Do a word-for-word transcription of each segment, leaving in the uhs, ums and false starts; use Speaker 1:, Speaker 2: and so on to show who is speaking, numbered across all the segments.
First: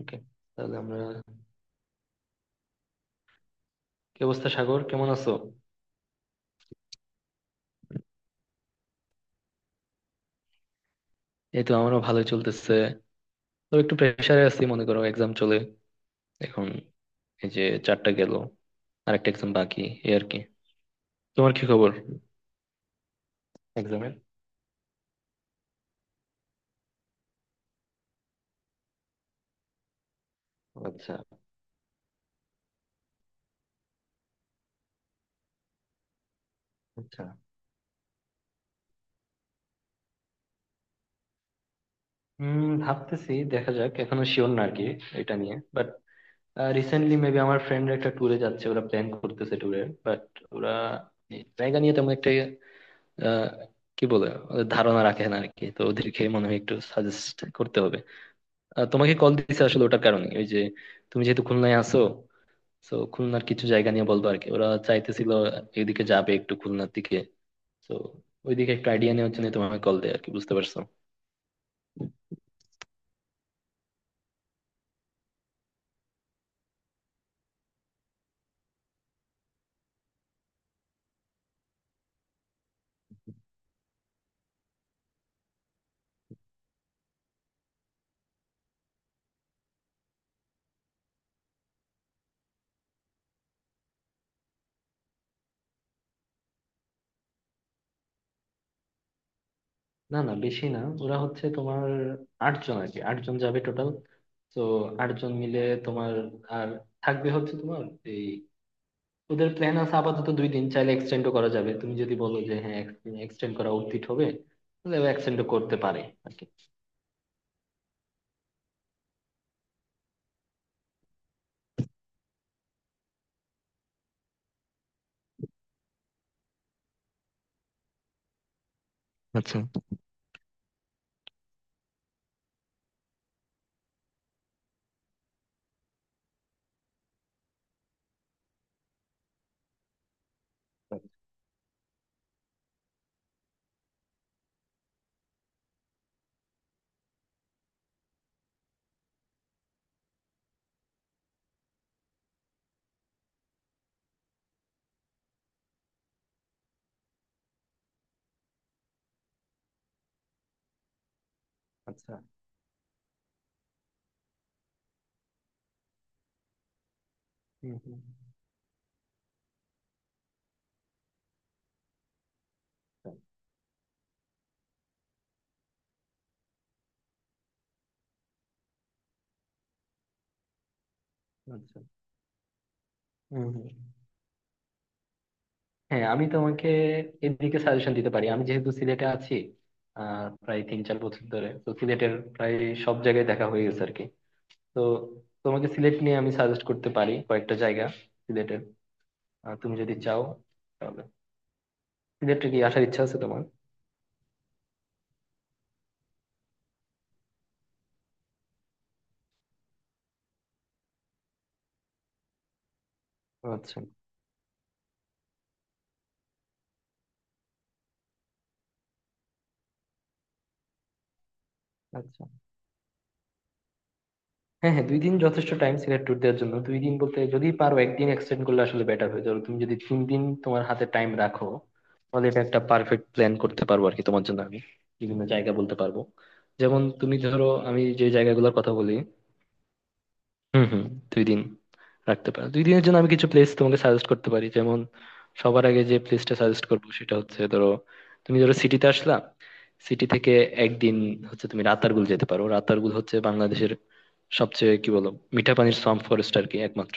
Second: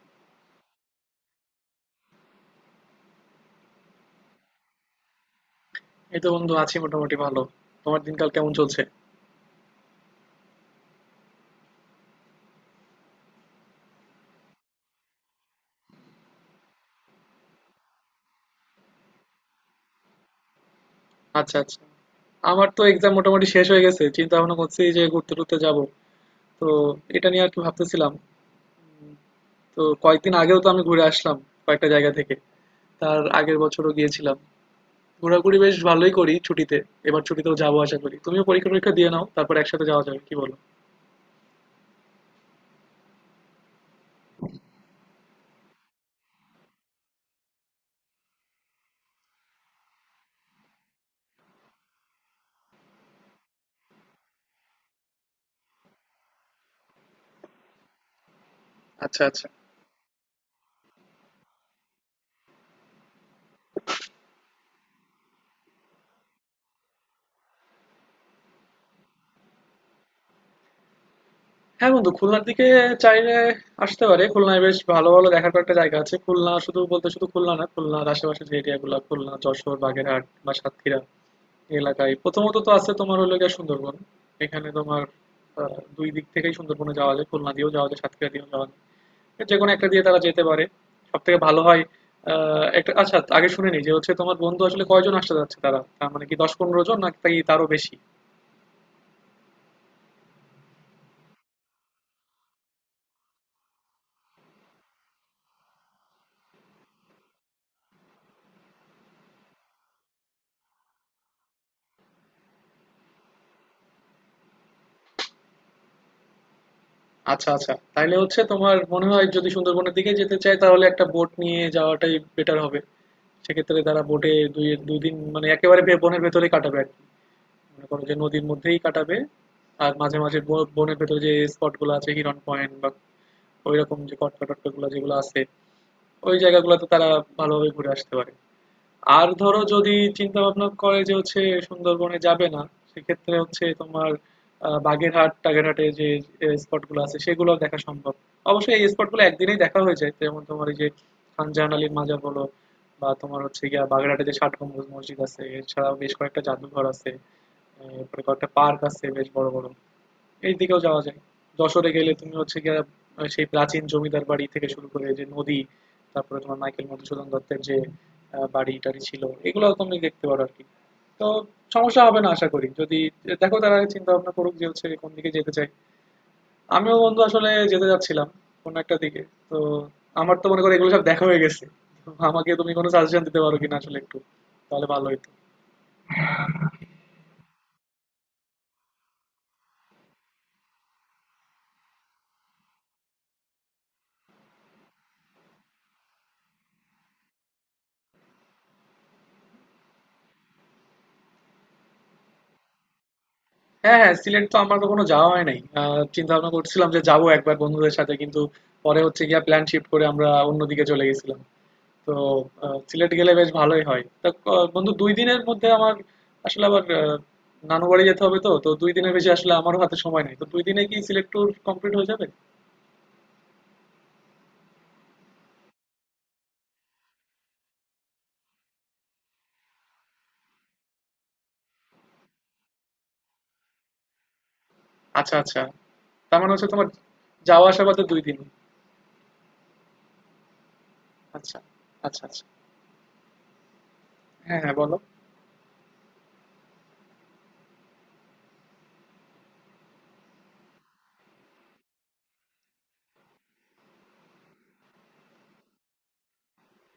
Speaker 1: ওকে। তাহলে আমরা কি অবস্থা, সাগর কেমন আছো?
Speaker 2: এই তো বন্ধু আছি মোটামুটি ভালো। তোমার দিনকাল কেমন চলছে?
Speaker 1: এই তো আমারও ভালোই চলতেছে। তো একটু প্রেশারে আছি, মনে করো এক্সাম চলে এখন। এই যে চারটা গেল, আরেকটা এক্সাম বাকি। এই আর কি। তোমার
Speaker 2: আচ্ছা
Speaker 1: কি
Speaker 2: আচ্ছা।
Speaker 1: খবর?
Speaker 2: আমার তো এক্সাম মোটামুটি শেষ হয়ে গেছে,
Speaker 1: এক্সামের।
Speaker 2: চিন্তা ভাবনা করছি যে ঘুরতে টুরতে যাব। তো এটা নিয়ে আর কি ভাবতেছিলাম। তো কয়েকদিন আগেও তো আমি ঘুরে
Speaker 1: আচ্ছা
Speaker 2: আসলাম কয়েকটা জায়গা থেকে, তার আগের বছরও গিয়েছিলাম। ঘোরাঘুরি বেশ ভালোই করি ছুটিতে। এবার
Speaker 1: আচ্ছা।
Speaker 2: ছুটিতেও যাবো আশা করি, তুমিও পরীক্ষা টরীক্ষা দিয়ে নাও, তারপর একসাথে যাওয়া যাবে, কি বলো?
Speaker 1: উম ভাবতেছি, দেখা যাক, এখনো শিওর না আর কি এটা নিয়ে, বাট রিসেন্টলি মেবি আমার ফ্রেন্ডরা একটা ট্যুরে যাচ্ছে, ওরা প্ল্যান করতেছে ট্যুরের, বাট ওরা এই জায়গা নিয়ে তেমন একটা আহ, কি বলে, ওদের ধারণা রাখে না আর কি। তো ওদেরকে মনে হয় একটু সাজেস্ট করতে হবে। আহ, তোমাকে
Speaker 2: আচ্ছা
Speaker 1: কল
Speaker 2: আচ্ছা।
Speaker 1: দিছে আসলে ওটার কারণে, ওই যে তুমি যেহেতু খুলনায় আছো, তো খুলনার কিছু জায়গা নিয়ে বলবো আর কি। ওরা চাইতেছিল এদিকে যাবে, একটু খুলনার দিকে। তো ওইদিকে একটু আইডিয়া নেওয়ার জন্য তোমাকে কল দেয় আর কি, বুঝতে পারছো?
Speaker 2: হ্যাঁ বন্ধু, খুলনার দিকে চাইলে আসতে পারে। খুলনায় বেশ ভালো ভালো দেখার কয়েকটা জায়গা আছে। খুলনা শুধু বলতে, শুধু খুলনা না, খুলনার আশেপাশে যে এরিয়াগুলো — খুলনা, যশোর, বাগেরহাট বা সাতক্ষীরা — এই এলাকায় প্রথমত তো আছে তোমার হলো গিয়ে সুন্দরবন। এখানে তোমার আহ, দুই দিক থেকেই সুন্দরবনে যাওয়া যায়, খুলনা দিয়েও যাওয়া যায়, সাতক্ষীরা দিয়েও যাওয়া যায়। যে কোনো একটা দিয়ে তারা যেতে পারে, সব থেকে ভালো হয়। আহ একটা, আচ্ছা আগে শুনে নিই, যে হচ্ছে তোমার বন্ধু আসলে কয়জন আসতে যাচ্ছে? তারা তার মানে কি দশ পনেরো জন নাকি তারও বেশি?
Speaker 1: না না, বেশি না, ওরা হচ্ছে তোমার আটজন আর কি, আটজন যাবে টোটাল। তো আটজন মিলে তোমার আর থাকবে হচ্ছে তোমার এই ওদের প্ল্যান আছে আপাতত দুই দিন, চাইলে এক্সটেন্ডও করা যাবে, তুমি যদি বলো যে হ্যাঁ এক্সটেন্ড করা উচিত হবে তাহলে এক্সটেন্ডও করতে পারে আর কি।
Speaker 2: আচ্ছা আচ্ছা। তাইলে হচ্ছে তোমার, মনে হয় যদি সুন্দরবনের দিকে যেতে চাই তাহলে একটা বোট নিয়ে যাওয়াটাই বেটার হবে। সেক্ষেত্রে তারা বোটে দুই দুদিন মানে একেবারে বে- বনের ভেতরেই কাটাবে আর কি। মনে করো যে নদীর মধ্যেই কাটাবে। আর মাঝে মাঝে ব- বনের ভেতরে যে স্পট গুলো আছে, হিরন পয়েন্ট বা ওইরকম যে কটকা টটকা গুলো যেগুলো আছে, ওই জায়গাগুলোতে তারা ভালোভাবে ঘুরে আসতে পারে। আর ধরো যদি চিন্তা ভাবনা করে যে হচ্ছে সুন্দরবনে যাবে না, সেক্ষেত্রে হচ্ছে তোমার আহ, বাগেরহাট টাগেরহাটে যে স্পটগুলো আছে সেগুলো দেখা সম্ভব। অবশ্যই এই স্পটগুলো একদিনেই দেখা হয়ে যায়। যেমন তোমার এই যে খানজাহান আলীর মাজার বলো বা তোমার হচ্ছে গিয়া বাগেরহাটে যে ষাট গম্বুজ মসজিদ আছে, এছাড়াও বেশ কয়েকটা জাদুঘর আছে। আহ, এরপরে কয়েকটা পার্ক আছে বেশ বড় বড়, এই দিকেও যাওয়া যায়। যশোরে গেলে
Speaker 1: আচ্ছা।
Speaker 2: তুমি হচ্ছে গিয়ে সেই প্রাচীন জমিদার বাড়ি থেকে শুরু করে যে নদী, তারপরে তোমার মাইকেল মধুসূদন দত্তের
Speaker 1: হুম
Speaker 2: যে
Speaker 1: হুম।
Speaker 2: আহ, বাড়ি টাড়ি ছিল এগুলো তুমি দেখতে পারো আর কি। তো সমস্যা হবে না আশা করি। যদি দেখো তারা চিন্তা ভাবনা করুক যে হচ্ছে কোন দিকে যেতে চাই। আমিও বন্ধু আসলে যেতে যাচ্ছিলাম কোন একটা দিকে, তো আমার তো মনে করো এগুলো সব দেখা হয়ে গেছে।
Speaker 1: আচ্ছা।
Speaker 2: তো আমাকে তুমি কোনো সাজেশন দিতে
Speaker 1: হম
Speaker 2: পারো
Speaker 1: হম।
Speaker 2: কিনা আসলে একটু, তাহলে ভালো হতো।
Speaker 1: হ্যাঁ আমি তোমাকে এদিকে সাজেশন দিতে পারি, আমি যেহেতু সিলেটে আছি আহ প্রায় তিন চার বছর ধরে, তো সিলেটের প্রায় সব জায়গায় দেখা হয়ে গেছে আর কি। তো তোমাকে সিলেট নিয়ে আমি সাজেস্ট করতে পারি কয়েকটা জায়গা সিলেটের। আহ, তুমি যদি চাও তাহলে সিলেটে কি আসার ইচ্ছা আছে তোমার?
Speaker 2: হ্যাঁ, হ্যাঁ, সিলেট তো আমার কখনো যাওয়া হয় নাই। আহ, চিন্তা ভাবনা করছিলাম যে যাবো একবার বন্ধুদের সাথে, কিন্তু পরে হচ্ছে গিয়া প্ল্যান শিফট করে আমরা অন্যদিকে চলে গেছিলাম। তো আহ, সিলেট গেলে বেশ
Speaker 1: আচ্ছা
Speaker 2: ভালোই হয়। তা ক- বন্ধু, দুই দিনের মধ্যে আমার আসলে আবার আহ, নানু বাড়ি যেতে হবে, তো তো দুই দিনের বেশি আসলে আমারও হাতে সময় নাই। তো দুই দিনে কি সিলেট ট্যুর কমপ্লিট হয়ে
Speaker 1: আচ্ছা।
Speaker 2: যাবে?
Speaker 1: হ্যাঁ হ্যাঁ, দুই দিন যথেষ্ট টাইম সিলেট ট্যুর দেওয়ার জন্য। দুই দিন বলতে, যদি পারো একদিন এক্সটেন্ড করলে আসলে বেটার হয়ে যাবে। তুমি যদি তিন দিন তোমার হাতে টাইম রাখো তাহলে এটা একটা পারফেক্ট প্ল্যান করতে পারবো আর কি। তোমার জন্য আমি বিভিন্ন
Speaker 2: আচ্ছা
Speaker 1: জায়গা
Speaker 2: আচ্ছা।
Speaker 1: বলতে পারবো,
Speaker 2: তার মানে হচ্ছে
Speaker 1: যেমন
Speaker 2: তোমার
Speaker 1: তুমি ধরো
Speaker 2: যাওয়া
Speaker 1: আমি
Speaker 2: আসা বাদে
Speaker 1: যে
Speaker 2: দুই দিন।
Speaker 1: জায়গাগুলোর কথা বলি। হুম হুম। দুই দিন
Speaker 2: আচ্ছা আচ্ছা
Speaker 1: রাখতে
Speaker 2: আচ্ছা।
Speaker 1: পারো, দুই দিনের জন্য আমি কিছু প্লেস তোমাকে সাজেস্ট করতে পারি।
Speaker 2: হ্যাঁ হ্যাঁ,
Speaker 1: যেমন
Speaker 2: বলো।
Speaker 1: সবার আগে যে প্লেসটা সাজেস্ট করবো সেটা হচ্ছে, ধরো তুমি ধরো সিটিতে আসলা, সিটি থেকে একদিন হচ্ছে তুমি রাতারগুল যেতে পারো। রাতারগুল হচ্ছে বাংলাদেশের সবচেয়ে কি বলো, মিঠা পানির সোয়াম্প ফরেস্ট আর কি, একমাত্র।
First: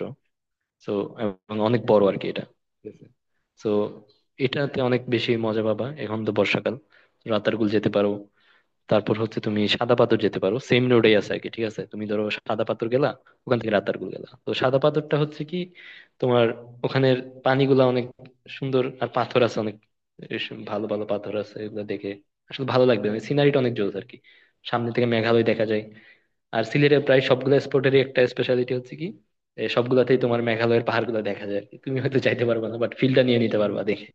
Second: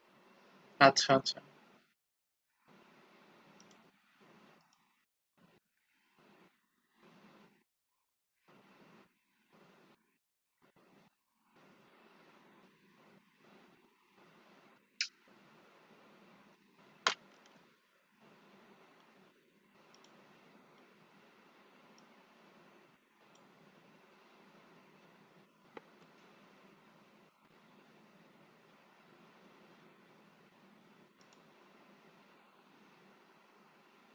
Speaker 1: তো
Speaker 2: আচ্ছা আচ্ছা
Speaker 1: এবং অনেক বড় আর কি এটা। তো এটাতে অনেক বেশি মজা পাবা, এখন তো বর্ষাকাল, রাতারগুল যেতে পারো। তারপর হচ্ছে তুমি সাদা পাথর যেতে পারো, সেম রোডেই আছে আর কি, ঠিক আছে। তুমি ধরো সাদা পাথর গেলা, ওখান থেকে রাতারগুল গেলা। তো সাদা পাথরটা হচ্ছে কি তোমার, ওখানের পানিগুলা অনেক সুন্দর, আর পাথর আছে অনেক। এস- ভালো ভালো পাথর আছে, এগুলো দেখে আসলে ভালো লাগবে, মানে সিনারিটা অনেক জোস আর কি। সামনে থেকে মেঘালয় দেখা যায়। আর সিলেটের প্রায় সবগুলো স্পটেরই একটা স্পেশালিটি হচ্ছে কি, এ, সবগুলাতেই তোমার মেঘালয়ের পাহাড়গুলো দেখা যায় আর কি। তুমি হয়তো যাইতে পারবা না, বাট ফিল্ডটা নিয়ে নিতে পারবা দেখে।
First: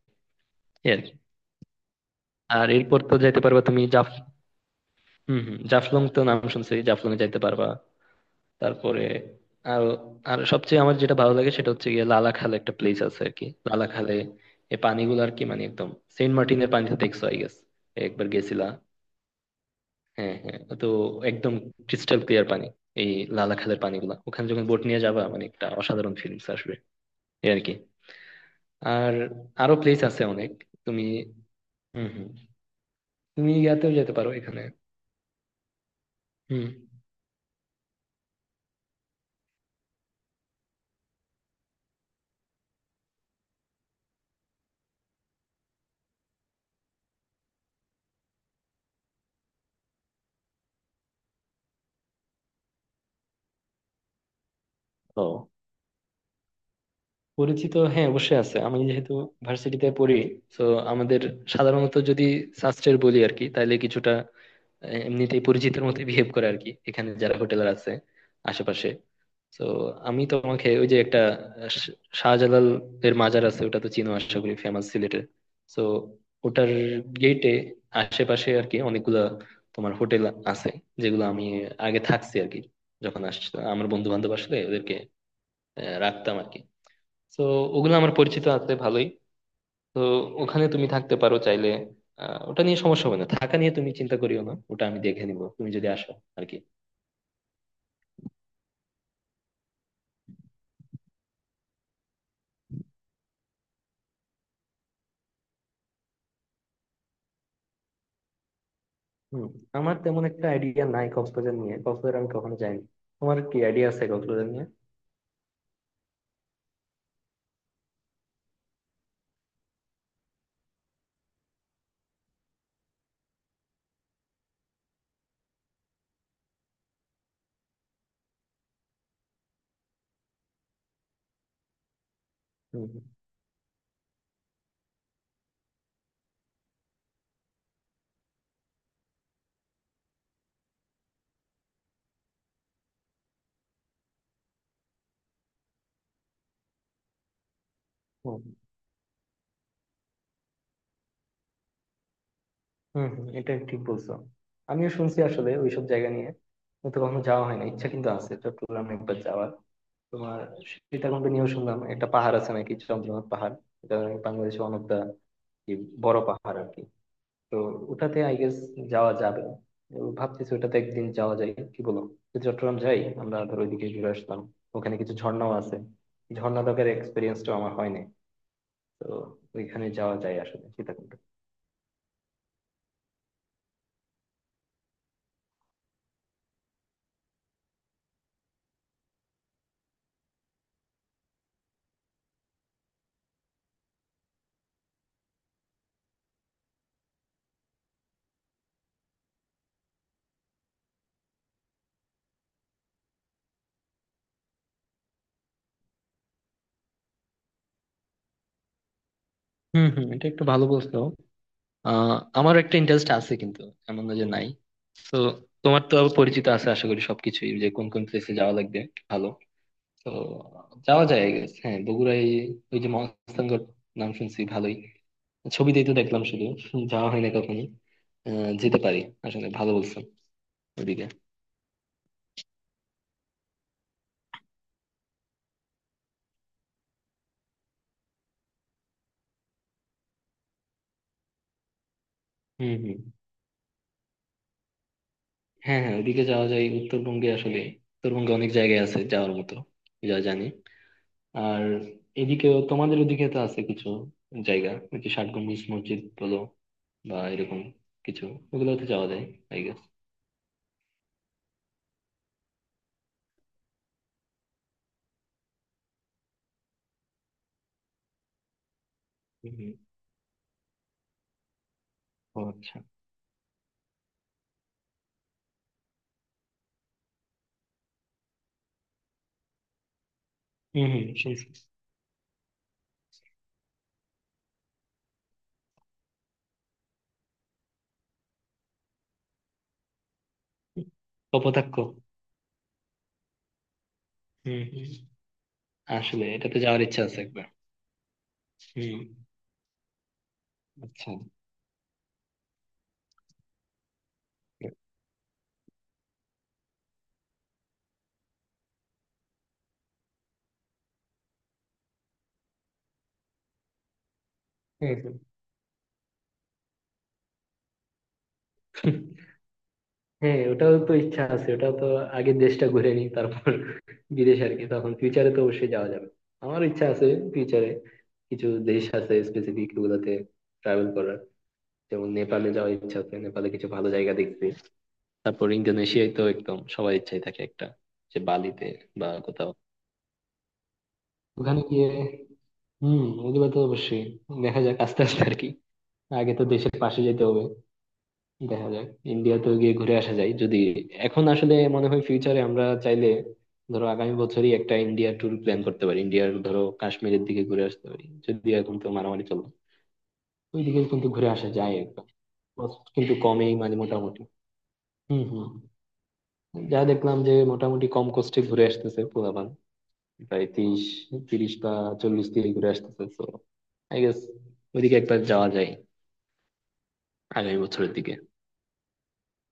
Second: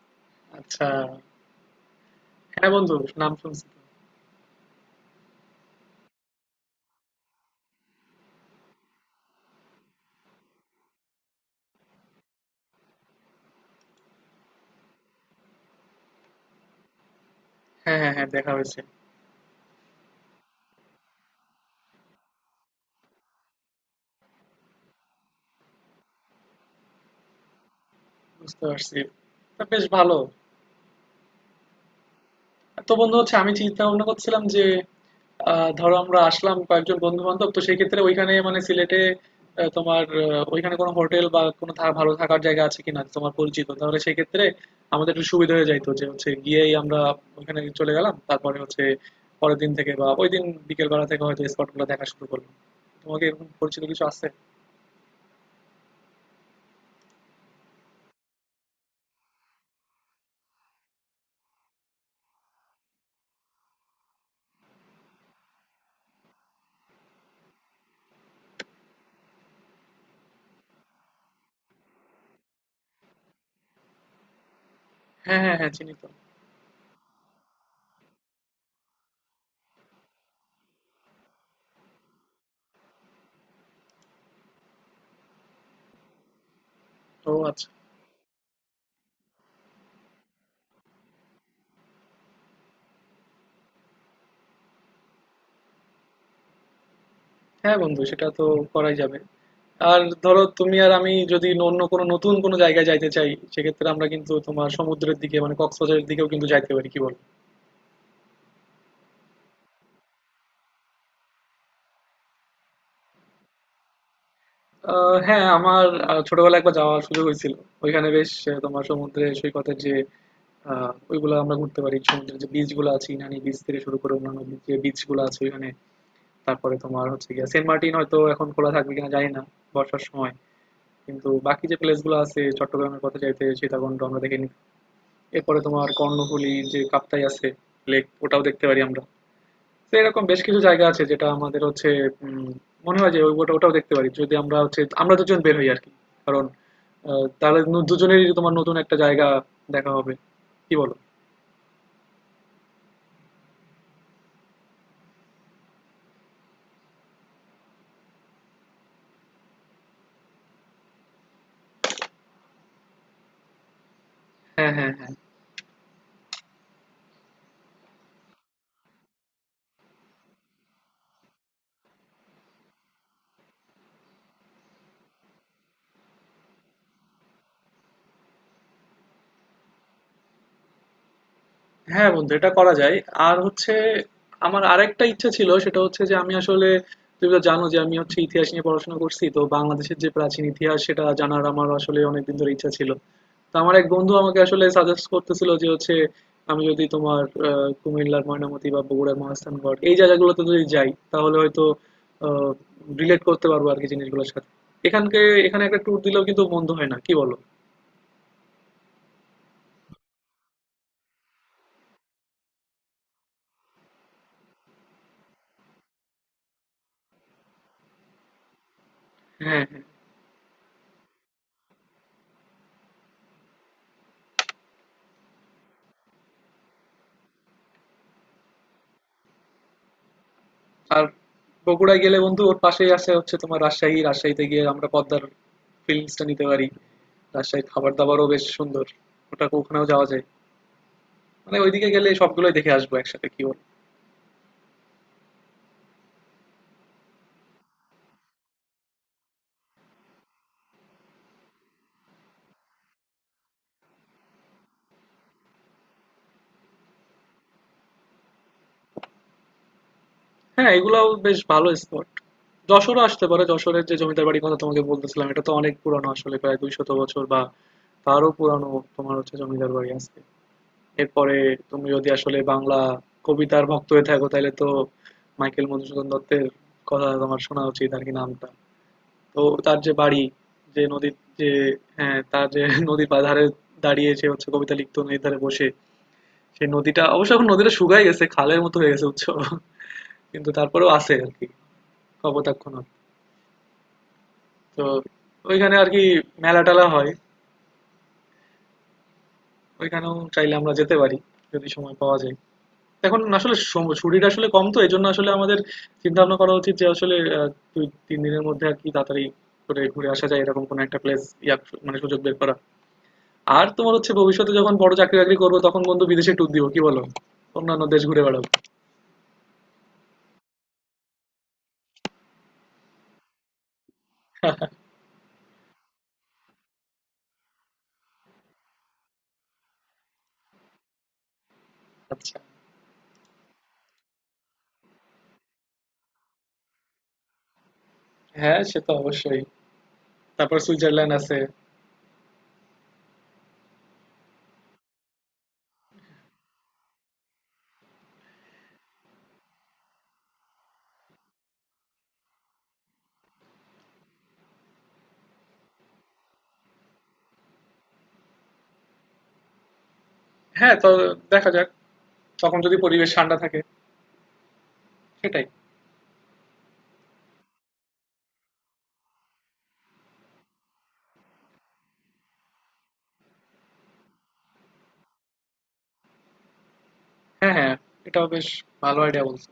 Speaker 2: আচ্ছা।
Speaker 1: এই আর কি। আর
Speaker 2: হ্যাঁ বন্ধু,
Speaker 1: এরপর তো
Speaker 2: নাম
Speaker 1: যাইতে পারবা
Speaker 2: শুনছি তো।
Speaker 1: তুমি, হম হম, জাফলং, তো নাম শুনছি, জাফলং এ যাইতে পারবা। তারপরে আর আর সবচেয়ে আমার যেটা ভালো লাগে সেটা হচ্ছে গিয়ে লালাখালে একটা প্লেস আছে আর কি, লালাখালে। এই পানিগুলো আর কি, মানে একদম সেন্ট মার্টিনের পানিতে দেখছো, আই গেস
Speaker 2: হ্যাঁ হ্যাঁ
Speaker 1: একবার
Speaker 2: হ্যাঁ, দেখা
Speaker 1: গেছিলা।
Speaker 2: হয়েছে।
Speaker 1: হ্যাঁ হ্যাঁ, তো একদম ক্রিস্টাল ক্লিয়ার পানি এই লালাখালের পানিগুলা। ওখানে যখন বোট নিয়ে যাবা মানে একটা অসাধারণ ফিলিংস আসবে। এই আর কি।
Speaker 2: বুঝতে পারছি।
Speaker 1: আর
Speaker 2: তা
Speaker 1: আরো
Speaker 2: বেশ
Speaker 1: প্লেস
Speaker 2: ভালো।
Speaker 1: আছে অনেক। তুমি, হম হম,
Speaker 2: তো বন্ধু হচ্ছে
Speaker 1: তুমি
Speaker 2: আমি চিন্তা
Speaker 1: ইয়াতেও
Speaker 2: ভাবনা
Speaker 1: যেতে পারো
Speaker 2: করছিলাম
Speaker 1: এখানে।
Speaker 2: যে আহ, ধরো আমরা আসলাম
Speaker 1: হম।
Speaker 2: কয়েকজন বন্ধু বান্ধব, তো সেই ক্ষেত্রে ওইখানে মানে সিলেটে আহ, তোমার আহ, ওইখানে কোনো হোটেল বা কোনো থা- ভালো থাকার জায়গা আছে কিনা তোমার পরিচিত, তাহলে সেই ক্ষেত্রে আমাদের একটু সুবিধা হয়ে যাইতো। যে হচ্ছে গিয়েই আমরা ওইখানে চলে গেলাম, তারপরে হচ্ছে পরের দিন থেকে বা ওই দিন বিকেল বেলা থেকে হয়তো স্পট গুলো দেখা শুরু করলাম। তোমাকে এরকম পরিচিত কিছু আছে?
Speaker 1: ও, পরিচিত হ্যাঁ অবশ্যই আছে, আমি যেহেতু ভার্সিটিতে পড়ি। তো আমাদের সাধারণত যদি শাস্ত্রের বলি আর কি, তাহলে কিছুটা আহ, এমনিতেই পরিচিতের মতো বিহেভ করে আর কি, এখানে যারা হোটেলার আছে আশেপাশে। তো আমি তোমাকে ওই যে একটা, আহ, শ- শাহজালাল এর মাজার আছে, ওটা তো চিনো আশা করি, ফেমাস সিলেটের।
Speaker 2: হ্যাঁ হ্যাঁ হ্যাঁ,
Speaker 1: তো
Speaker 2: চিনি তো।
Speaker 1: ওটার গেটে আশেপাশে আর কি অনেকগুলা তোমার হোটেল আছে, যেগুলো আমি আগে থাকছি আর কি, যখন আসছিলাম আমার বন্ধু বান্ধব আসলে ওদেরকে আহ, রাখতাম আর কি।
Speaker 2: ও
Speaker 1: তো
Speaker 2: আচ্ছা।
Speaker 1: ওগুলো আমার পরিচিত আছে ভালোই। তো ওখানে তুমি থাকতে পারো চাইলে। আহ, ওটা নিয়ে সমস্যা হবে না, থাকা নিয়ে তুমি চিন্তা করিও না, ওটা আমি দেখে নিবো তুমি যদি আসো আর কি।
Speaker 2: হ্যাঁ বন্ধু, সেটা তো করাই যাবে। আর ধরো তুমি আর আমি যদি অন্য কোনো নতুন কোনো জায়গায় যাইতে চাই, সেক্ষেত্রে আমরা কিন্তু তোমার সমুদ্রের দিকে, মানে কক্সবাজারের দিকেও কিন্তু যাইতে পারি, কি বল?
Speaker 1: হুম। আমার তেমন একটা আইডিয়া নাই কক্সবাজার নিয়ে, কক্সবাজার আমি কখনো যাইনি। তোমার কি আইডিয়া আছে কক্সবাজার নিয়ে?
Speaker 2: আহ, হ্যাঁ আমার আহ, ছোটবেলায় একবার যাওয়ার সুযোগ হয়েছিল। ওইখানে বেশ আহ, তোমার সমুদ্রে সৈকতের যে আহ, ওইগুলো আমরা ঘুরতে পারি। সমুদ্রের যে বিচ গুলো আছে, ইনানি বিচ থেকে শুরু করে অন্যান্য যে বিচ গুলো আছে ওইখানে। তারপরে তোমার হচ্ছে গিয়ে সেন্ট মার্টিন, হয়তো এখন খোলা থাকবে কিনা জানি না বর্ষার সময়। কিন্তু বাকি যে প্লেস গুলো আছে
Speaker 1: হুম
Speaker 2: চট্টগ্রামের, কথা চাইতে সীতাকুণ্ড আমরা দেখে নিতে। এরপরে তোমার কর্ণফুলী যে কাপ্তাই আছে লেক, ওটাও দেখতে পারি আমরা। তো এরকম বেশ কিছু জায়গা আছে যেটা আমাদের হচ্ছে উম, মনে হয় যে ওই- ওটা ওটাও দেখতে পারি যদি আমরা হচ্ছে আমরা দুজন বের হই আর কি। কারণ আহ, তাহলে নু- দুজনেরই
Speaker 1: হুম।
Speaker 2: তোমার নতুন একটা জায়গা দেখা হবে, কি বলো?
Speaker 1: হুম হুম, এটা ঠিক বলছো। আমিও শুনছি আসলে ওইসব জায়গা নিয়ে, কিন্তু কখনো যাওয়া হয় না। ইচ্ছা কিন্তু আছে চট্টগ্রাম একবার যাওয়ার। তোমার সীতাকুণ্ড নিয়েও শুনলাম একটা পাহাড় আছে নাকি, চন্দ্রনাথ পাহাড়। এটা বাংলাদেশে
Speaker 2: হ্যাঁ হ্যাঁ
Speaker 1: অনেকটা
Speaker 2: হ্যাঁ।
Speaker 1: কি বড় পাহাড় আর কি। তো ওটাতে আই গেস যাওয়া যাবে। তো ভাবতেছি ওটাতে একদিন যাওয়া যায় কি বলো। তো চট্টগ্রাম যাই আমরা, ধর ওইদিকে ঘুরে আসলাম। ওখানে কিছু ঝর্ণাও আছে, ঝর্ণা দেখার এক্সপিরিয়েন্সটাও আমার হয়নি। তো ওইখানে যাওয়া যায় আসলে, সীতাকুণ্ড।
Speaker 2: হ্যাঁ বন্ধু, এটা করা যায়। আর হচ্ছে আমার আরেকটা ইচ্ছা ছিল, সেটা হচ্ছে যে আমি আসলে — তুমি তো জানো যে আমি হচ্ছে ইতিহাস নিয়ে পড়াশোনা করছি, তো বাংলাদেশের যে প্রাচীন ইতিহাস সেটা জানার আমার আসলে অনেকদিন ধরে ইচ্ছা ছিল। তো আমার এক বন্ধু আমাকে আসলে সাজেস্ট করতেছিল যে হচ্ছে আমি যদি তোমার আহ, কুমিল্লার ময়নামতি বা বগুড়ার মহাস্থানগড়, এই জায়গাগুলোতে যদি যাই তাহলে হয়তো রিলেট করতে পারবো আর কি জিনিসগুলোর সাথে। এখানকে এখানে একটা ট্যুর দিলেও কিন্তু মন্দ হয় না, কি বলো?
Speaker 1: হম হম, এটা একটু ভালো বলছো। আহ আমার একটা ইন্টারেস্ট আছে কিন্তু, এমন না যে নাই। তো তোমার তো আবার পরিচিত আছে আশা করি সবকিছুই, যে কোন কোন প্লেসে যাওয়া লাগবে, ভালো।
Speaker 2: হ্যাঁ হ্যাঁ।
Speaker 1: তো যাওয়া যায় I guess। হ্যাঁ বগুড়ায় ওই যে মহাস্থানগড়, নাম শুনছি ভালোই, ছবিতেই তো দেখলাম শুধু, যাওয়া হয় না কখনো। আহ, যেতে পারি আসলে, ভালো বলছো ওদিকে।
Speaker 2: আর বগুড়া গেলে বন্ধু ওর পাশেই আছে হচ্ছে তোমার রাজশাহী। রাজশাহীতে গিয়ে আমরা পদ্মার ফিলিংসটা নিতে পারি। রাজশাহীর খাবার দাবারও বেশ সুন্দর। ওটা ওখানেও যাওয়া যায়। মানে ওইদিকে গেলে সবগুলোই দেখে
Speaker 1: হম
Speaker 2: আসবো
Speaker 1: হম।
Speaker 2: একসাথে, কি বল?
Speaker 1: হ্যাঁ হ্যাঁ, ওদিকে যাওয়া যায় উত্তরবঙ্গে আসলে, উত্তরবঙ্গে অনেক জায়গায় আছে যাওয়ার মতো, যা জানি। আর এদিকেও তোমাদের ওদিকে তো আছে কিছু জায়গা, ওই যে ষাট গম্বুজ মসজিদ বলো বা এরকম কিছু, ওগুলোতে যাওয়া যায় আই গেস।
Speaker 2: হ্যাঁ, এগুলাও বেশ ভালো স্পট। যশোরও আসতে পারো, যশোরের যে জমিদার বাড়ির কথা তোমাকে বলতেছিলাম এটা তো অনেক পুরানো, আসলে প্রায় দুইশত বছর বা তারও পুরানো। তোমার হচ্ছে জমিদার
Speaker 1: হম।
Speaker 2: বাড়ি আছে। এরপরে তুমি যদি আসলে
Speaker 1: ও আচ্ছা।
Speaker 2: বাংলা কবিতার ভক্ত হয়ে থাকো, তাহলে তো মাইকেল মধুসূদন দত্তের কথা তোমার শোনা উচিত আর কি, নামটা। তো তার যে বাড়ি, যে
Speaker 1: হম হম,
Speaker 2: নদীর
Speaker 1: শুনছি।
Speaker 2: যে — হ্যাঁ, তার যে নদীর ধারে দাঁড়িয়ে সে হচ্ছে কবিতা লিখতো, নদীর ধারে বসে। সেই নদীটা অবশ্য এখন, নদীটা শুকায় গেছে, খালের মতো হয়ে গেছে উৎস, কিন্তু তারপরেও আছে আর কি।
Speaker 1: কপোতাক্ষ।
Speaker 2: কপোতাক্ষ নদ।
Speaker 1: হম
Speaker 2: তো
Speaker 1: হম।
Speaker 2: ওইখানে আর কি
Speaker 1: আসলে এটাতে
Speaker 2: মেলা
Speaker 1: যাওয়ার
Speaker 2: টেলা
Speaker 1: ইচ্ছা
Speaker 2: হয়।
Speaker 1: আছে একবার। হম।
Speaker 2: ওইখানেও চাইলে আমরা যেতে
Speaker 1: আচ্ছা।
Speaker 2: পারি যদি সময় পাওয়া যায়। এখন আসলে সম- শরীর আসলে কম, তো এই জন্য আসলে আমাদের চিন্তা ভাবনা করা উচিত যে আসলে আহ, দুই তিন দিনের মধ্যে আর কি তাড়াতাড়ি করে ঘুরে আসা যায় এরকম কোনো একটা প্লেস। ইয়া মানে সুযোগ বের করা। আর তোমার হচ্ছে ভবিষ্যতে যখন বড় চাকরি
Speaker 1: হম
Speaker 2: বাকরি করবো তখন বন্ধু বিদেশে ট্যুর দিব, কি বলো? অন্যান্য দেশ ঘুরে বেড়াবো।
Speaker 1: হম। হ্যাঁ ওটাও তো ইচ্ছা আছে, ওটাও তো, আগে দেশটা ঘুরে নিই তারপর বিদেশ আর কি, তখন ফিউচারে তো অবশ্যই যাওয়া যাবে। আমার ইচ্ছা আছে ফিউচারে, কিছু দেশ আছে স্পেসিফিক ওগুলাতে ট্রাভেল করার, যেমন
Speaker 2: আচ্ছা।
Speaker 1: নেপালে যাওয়ার ইচ্ছা আছে, নেপালে কিছু ভালো জায়গা দেখতে। তারপর ইন্দোনেশিয়ায় তো একদম সবার ইচ্ছাই থাকে একটা, যে
Speaker 2: হ্যাঁ,
Speaker 1: বালিতে
Speaker 2: সে তো
Speaker 1: বা
Speaker 2: অবশ্যই।
Speaker 1: কোথাও
Speaker 2: তারপর সুইজারল্যান্ড আছে।
Speaker 1: ওখানে গিয়ে। হম, ওগুলো তো অবশ্যই, দেখা যাক আস্তে আস্তে আর কি। আগে তো দেশের পাশে যেতে হবে, দেখা যাক। ইন্ডিয়াতেও গিয়ে ঘুরে আসা যায় যদি, এখন আসলে মনে হয় ফিউচারে আমরা চাইলে, ধরো আগামী বছরই একটা ইন্ডিয়া ট্যুর প্ল্যান করতে পারি, ইন্ডিয়ার ধরো কাশ্মীরের দিকে ঘুরে আসতে পারি। যদি এখন তো মারামারি চলো,
Speaker 2: হ্যাঁ।
Speaker 1: ওইদিকে
Speaker 2: তো
Speaker 1: কিন্তু ঘুরে আসা
Speaker 2: দেখা যাক,
Speaker 1: যায় একবার।
Speaker 2: তখন যদি
Speaker 1: Cost
Speaker 2: পরিবেশ
Speaker 1: কিন্তু
Speaker 2: ঠান্ডা
Speaker 1: কমেই,
Speaker 2: থাকে।
Speaker 1: মানে মোটামুটি। হম হম।
Speaker 2: সেটাই।
Speaker 1: যা দেখলাম যে মোটামুটি কম কষ্টে ঘুরে আসতেছে পোলাপান, প্রায় তিরিশ তিরিশ বা চল্লিশ দিয়ে ঘুরে আসতেছে। তো আই গেস ওইদিকে একবার যাওয়া যায়,
Speaker 2: হ্যাঁ,
Speaker 1: আগামী
Speaker 2: হ্যাঁ।
Speaker 1: বছরের দিকে।
Speaker 2: এটাও বেশ ভালো আইডিয়া বলছো।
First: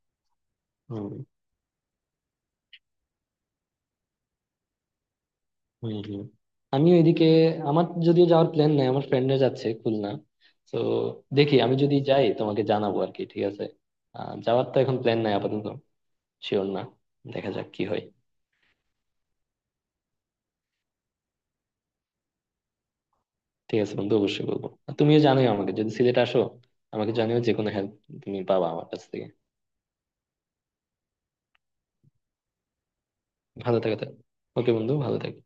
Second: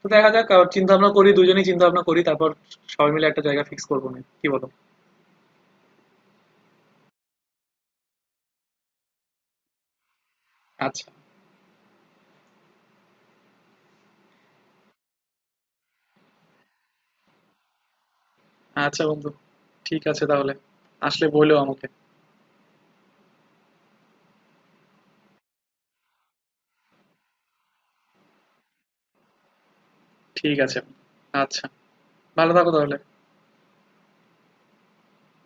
Speaker 2: তো দেখা যাক, আ চিন্তা ভাবনা
Speaker 1: হম
Speaker 2: করি, দুজনেই চিন্তা ভাবনা করি। তারপর সবাই মিলে একটা জায়গা ফিক্স করবো নে। কি বলো?
Speaker 1: হম। হম। আমিও এদিকে, আমার যদিও যাওয়ার প্ল্যান নাই, আমার ফ্রেন্ডরা যাচ্ছে খুলনা। তো
Speaker 2: আচ্ছা,
Speaker 1: দেখি, আমি যদি যাই তোমাকে জানাবো আর কি, ঠিক আছে? আহ, যাওয়ার তো এখন প্ল্যান নাই আপাতত, শিওর না, দেখা যাক কি হয়।
Speaker 2: আচ্ছা বন্ধু। ঠিক আছে তাহলে। আসলে বইলো আমাকে।
Speaker 1: ঠিক আছে বন্ধু, অবশ্যই বলবো। আর তুমিও জানোই আমাকে, যদি সিলেট আসো আমাকে জানিও, যে কোনো হেল্প তুমি পাবা আমার কাছ থেকে।
Speaker 2: ঠিক আছে। আচ্ছা। ভালো থাকো তাহলে।
Speaker 1: ভালো থাকো তাহলে। ওকে বন্ধু, ভালো থাকো।